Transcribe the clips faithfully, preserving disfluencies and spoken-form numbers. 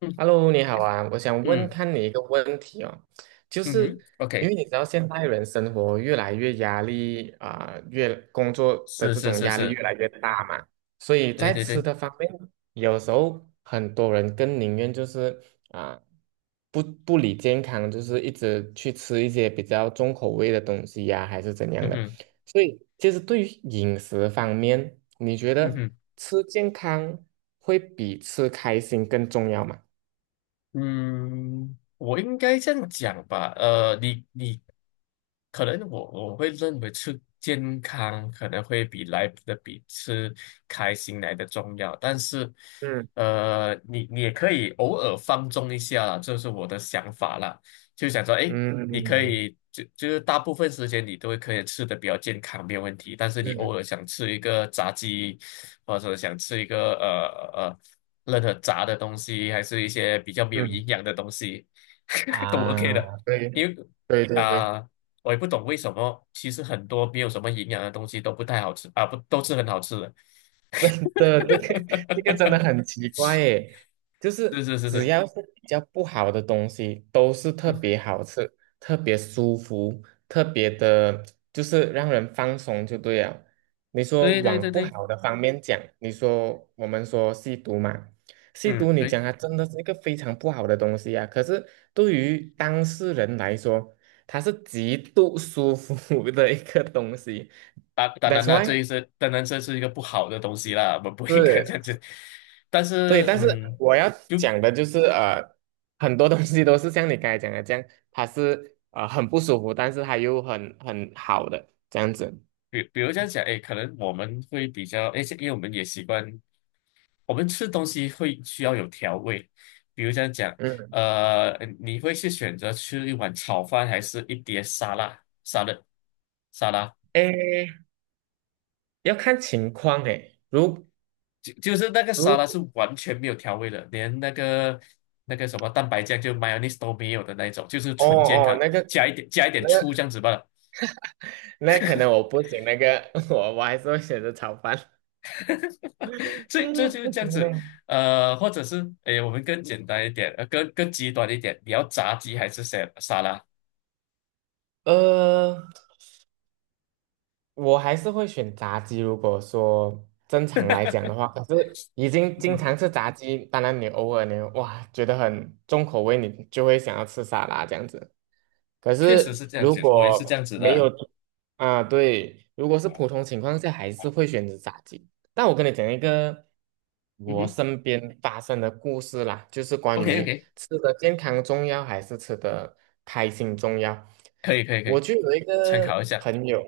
嗯 Hello，你好啊，我想问嗯看你一个问题哦，就嗯是哼因，OK，为你知道现代人生活越来越压力啊、越工作的是这是种是压力是，越来越大嘛，所以对在对吃对，的方面，有时候很多人更宁愿就是啊、不不理健康，就是一直去吃一些比较重口味的东西呀、还是怎样嗯的。哼所以，其实对于饮食方面，你觉嗯得哼。吃健康会比吃开心更重要吗？嗯，我应该这样讲吧，呃，你你可能我我会认为吃健康可能会比来的比吃开心来的重要，但是嗯呃，你你也可以偶尔放纵一下啦，这是我的想法啦，就想说，嗯哎，你可嗯以就就是大部分时间你都会可以吃的比较健康，没有问题，但是你嗯偶尔想吃一个炸鸡，或者想吃一个呃呃。任何炸的东西，还是一些比较没有嗯，营养的东西，都 OK 的。啊，对因为对对对，啊、我也不懂为什么，其实很多没有什么营养的东西都不太好吃啊，不都是很好吃的。的这个 这个真的很 奇怪耶，就是是是是只是，要是比较不好的东西，都是特嗯，别好吃、特别舒服、特别的，就是让人放松就对了。你说对对往对不对，好的方面讲，你说我们说吸毒嘛，吸嗯毒你对，讲它真的是一个非常不好的东西啊，可是对于当事人来说，它是极度舒服 的一个东西。当当 That's 然了，这 why 一是当然这是一个不好的东西啦，我们不应该这样是。子。但对，是但是嗯，我要就讲的就是，呃，很多东西都是像你刚才讲的这样，它是呃很不舒服，但是它又很很好的这样子。比比如这样讲，哎，可能我们会比较，哎，因为我们也习惯。我们吃东西会需要有调味，比如这样讲，嗯，呃，你会是选择吃一碗炒饭，还是一碟沙拉？沙拉，沙拉，诶，要看情况诶。如就就是那个沙拉是如完全没有调味的，连那个那个什么蛋白酱就 mayonnaise 都没有的那一种，就是哦纯健哦，康，那个加一点加一点那个醋这样子罢了。那可能我不行，那个 我我还是会选择炒饭。所以这嗯，就是不这样行子，嘞。呃，或者是诶，我们更简单一点，呃，更更极端一点，你要炸鸡还是沙沙拉？呃，我还是会选炸鸡。如果说正常来讲的话，可是已经嗯经哼，常吃炸鸡，当然你偶尔你哇觉得很重口味，你就会想要吃沙拉这样子。可确实是是这样如子，我也是这果样子没的。有啊，对，如果是普通情况下，还是会选择炸鸡。那我跟你讲一个嗯我哼身边发生的故事啦，就是关，OK 于 OK，吃的健康重要还是吃的开心重要。可以可以可我以，就有一参考一个下。朋友，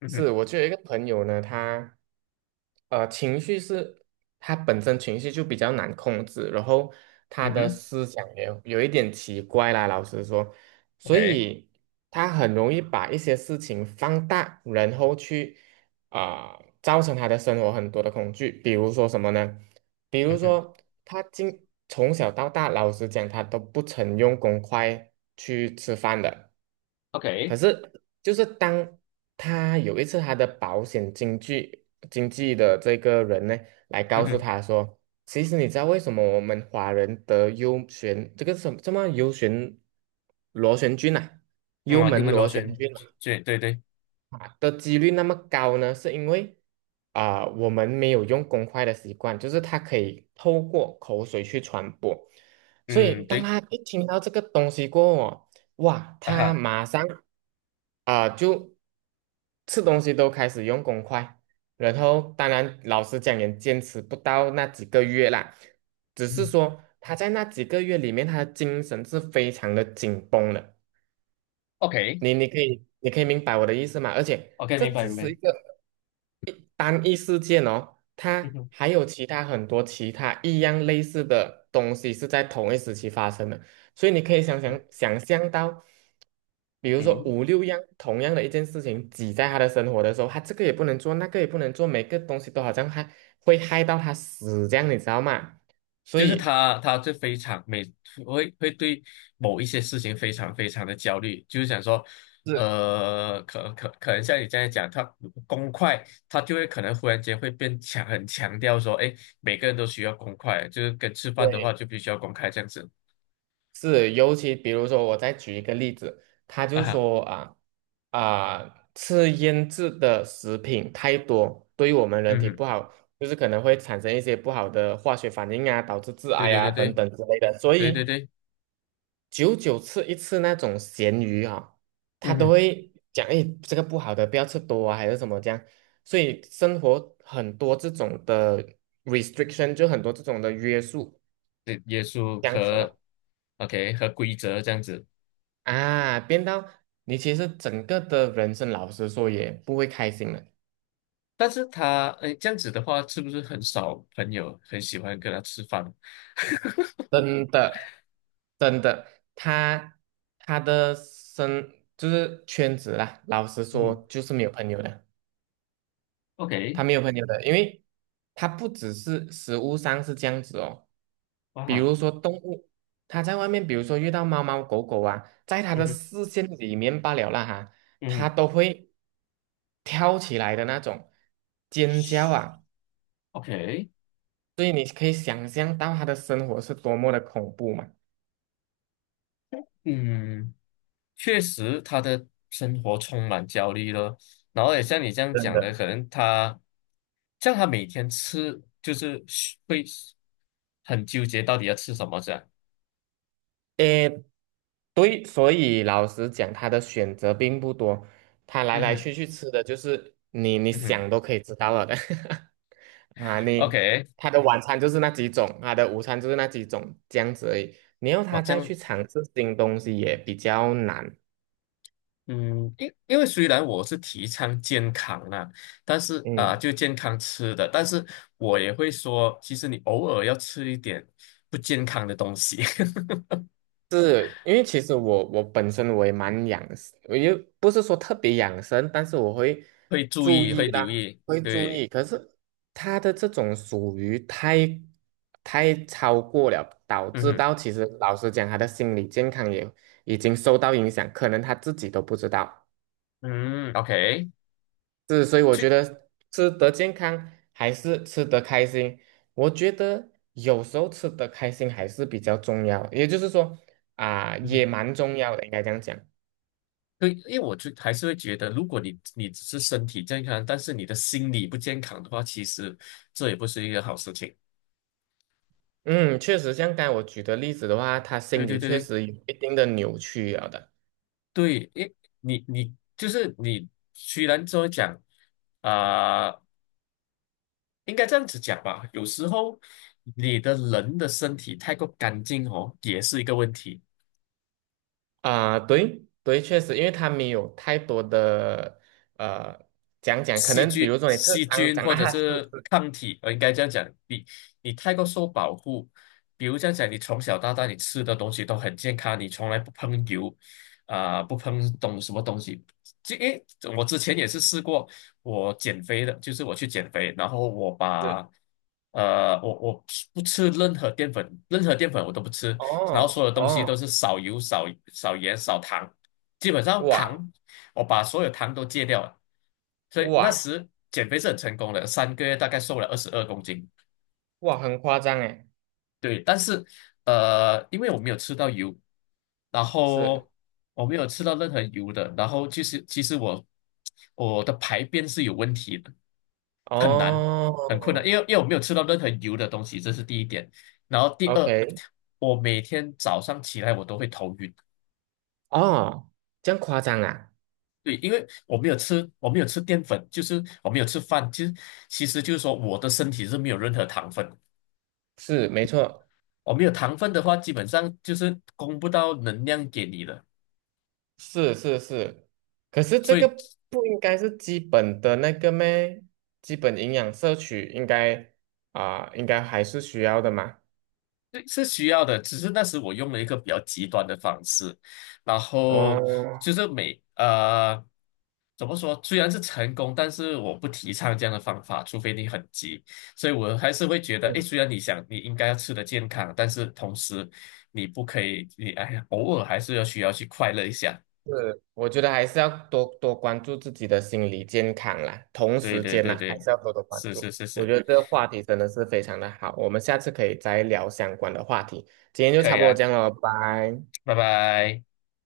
嗯哼，是我就有一个朋友呢，他呃情绪是，他本身情绪就比较难控制，然后他嗯的哼思想也有一点奇怪啦，老实说，所，OK，以他很容易把一些事情放大，然后去。啊、造成他的生活很多的恐惧，比如说什么呢？比嗯如哼说他经从小到大，老实讲，他都不曾用公筷去吃饭的。，OK，可是，就是当他有一次他的保险经济经济的这个人呢，来嗯告诉哼，他说，其实你知道为什么我们华人得幽旋这个什么什么幽旋螺旋菌啊，嗯幽啊 h u 门 m a n 螺旋 lotion，菌啊对对对，啊的几率那么高呢？是因为啊、我们没有用公筷的习惯，就是它可以透过口水去传播，所以嗯当对，他一听到这个东西过后哦哇，啊他哈，马上啊、就吃东西都开始用公筷，然后当然老实讲也坚持不到那几个月啦，只嗯是哼说他在那几个月里面，他的精神是非常的紧绷的。，OK 你你可以你可以明白我的意思吗？而且 OK，这明白只明是白，一个单一事件哦，嗯它哼，还有其他很多其他一样类似的东西是在同一时期发生的，所以你可以想嗯想想象到，比如说嗯。五六样同样的一件事情挤在他的生活的时候，他这个也不能做，那个也不能做，每个东西都好像害会害到他死这样，你知道吗？所就是以。他，他就非常每会会对某一些事情非常非常的焦虑，就是想说，是呃，可可可能像你这样讲，他公筷，他就会可能忽然间会变强，很强调说，哎，每个人都需要公筷，就是跟吃饭的话对，就必须要公筷这样子是，尤其比如说，我再举一个例子，他啊就哈，说啊啊，吃腌制的食品太多，对于我们人嗯体哼不好，就是可能会产生一些不好的化学反应啊，导致致对癌对啊对等对等之类的。所对对以对，久久吃一次那种咸鱼啊，他嗯都哼，会讲，哎，这个不好的，不要吃多啊，还是什么这样。所以生活很多这种的 restriction，就很多这种的约束，对耶稣这样子和 咯 OK 和规则这样子，啊，变到你其实整个的人生，老实说也不会开心了，但是他哎这样子的话，是不是很少朋友很喜欢跟他吃饭？真的，真的，他他的生就是圈子啦，老实说 就是没有朋友的，OK，他没有朋友的，因为他不只是食物上是这样子哦，比哇，如说动物，他在外面，比如说遇到猫猫狗狗啊，在他嗯的哼，视线里面罢了啦哈，嗯他哼都会跳起来的那种尖叫啊。，OK，所以你可以想象到他的生活是多么的恐怖嘛。嗯，确实他的生活充满焦虑了。然后也像你这样真讲的，的，可能他像他每天吃，就是会很纠结到底要吃什么这样。诶，对，所以老实讲，他的选择并不多，他来嗯来哼，去去吃的就是你你嗯哼想都可以知道了的 啊，你，OK，他的晚餐就是那几种，他的午餐就是那几种，这样子而已。你要我他这再样，去尝试新东西也比较难，嗯，因因为虽然我是提倡健康啦，但是啊、嗯。就健康吃的，但是我也会说，其实你偶尔要吃一点不健康的东西。是因为其实我我本身我也蛮养生我又不是说特别养生，但是我会会注注意，意会啦，留意，会注对，意。可是他的这种属于太太超过了，导嗯致哼，到其实老实讲，他的心理健康也已经受到影响，可能他自己都不知道。嗯，OK，是，所以我就，觉得吃得健康还是吃得开心，我觉得有时候吃得开心还是比较重要，也就是说啊、嗯也哼，蛮重要的，应该这样讲。对，因为我就还是会觉得，如果你你只是身体健康，但是你的心理不健康的话，其实这也不是一个好事情。嗯，确实，像刚才我举的例子的话，他心对对里对确对实有一定的扭曲了的。对，因你你就是你，虽然说讲啊、应该这样子讲吧，有时候你的人的身体太过干净哦，也是一个问题。啊、对对，确实，因为他没有太多的呃讲讲，可细能比菌、如说你是细肮菌脏或者啊，是是抗体，我应该这样讲，你你太过受保护，比如这样讲，你从小到大你吃的东西都很健康，你从来不碰油，啊、不碰东什么东西。这诶，我之前也是试过，我减肥的，就是我去减肥，然后我是，把。呃，我我不吃任何淀粉，任何淀粉我都不吃，然后哦所有东西都哦，是少油、少少盐、少糖，基本上哇糖，我把所有糖都戒掉了。所以那哇时减肥是很成功的，三个月大概瘦了二十二公斤。哇，很夸张诶，对，但是呃，因为我没有吃到油，然是。后我没有吃到任何油的，然后其实其实我我的排便是有问题的，很难很困难，哦因为因为我没有吃到任何油的东西，这是第一点。然后第二，，OK，我每天早上起来我都会头晕。哦，这样夸张啊？对，因为我没有吃，我没有吃淀粉，就是我没有吃饭，其实其实就是说我的身体是没有任何糖分的。是，没错，我没有糖分的话，基本上就是供不到能量给你的，是是是。可是这所个以不应该是基本的那个咩？基本营养摄取应该啊、应该还是需要的嘛。这是需要的。只是那时我用了一个比较极端的方式，然后哦，就是每呃怎么说，虽然是成功，但是我不提倡这样的方法，除非你很急。所以我还是会觉得，诶，嗯，虽然你想你应该要吃的健康，但是同时你不可以，你哎呀，偶尔还是要需要去快乐一下。是，我觉得还是要多多关注自己的心理健康啦，同对时对间对呢，还对，是要多多关是注。是是我是，觉得这个话题真的是非常的好，我们下次可以再聊相关的话题。今天就可差以不多啊，这样了，拜。拜拜。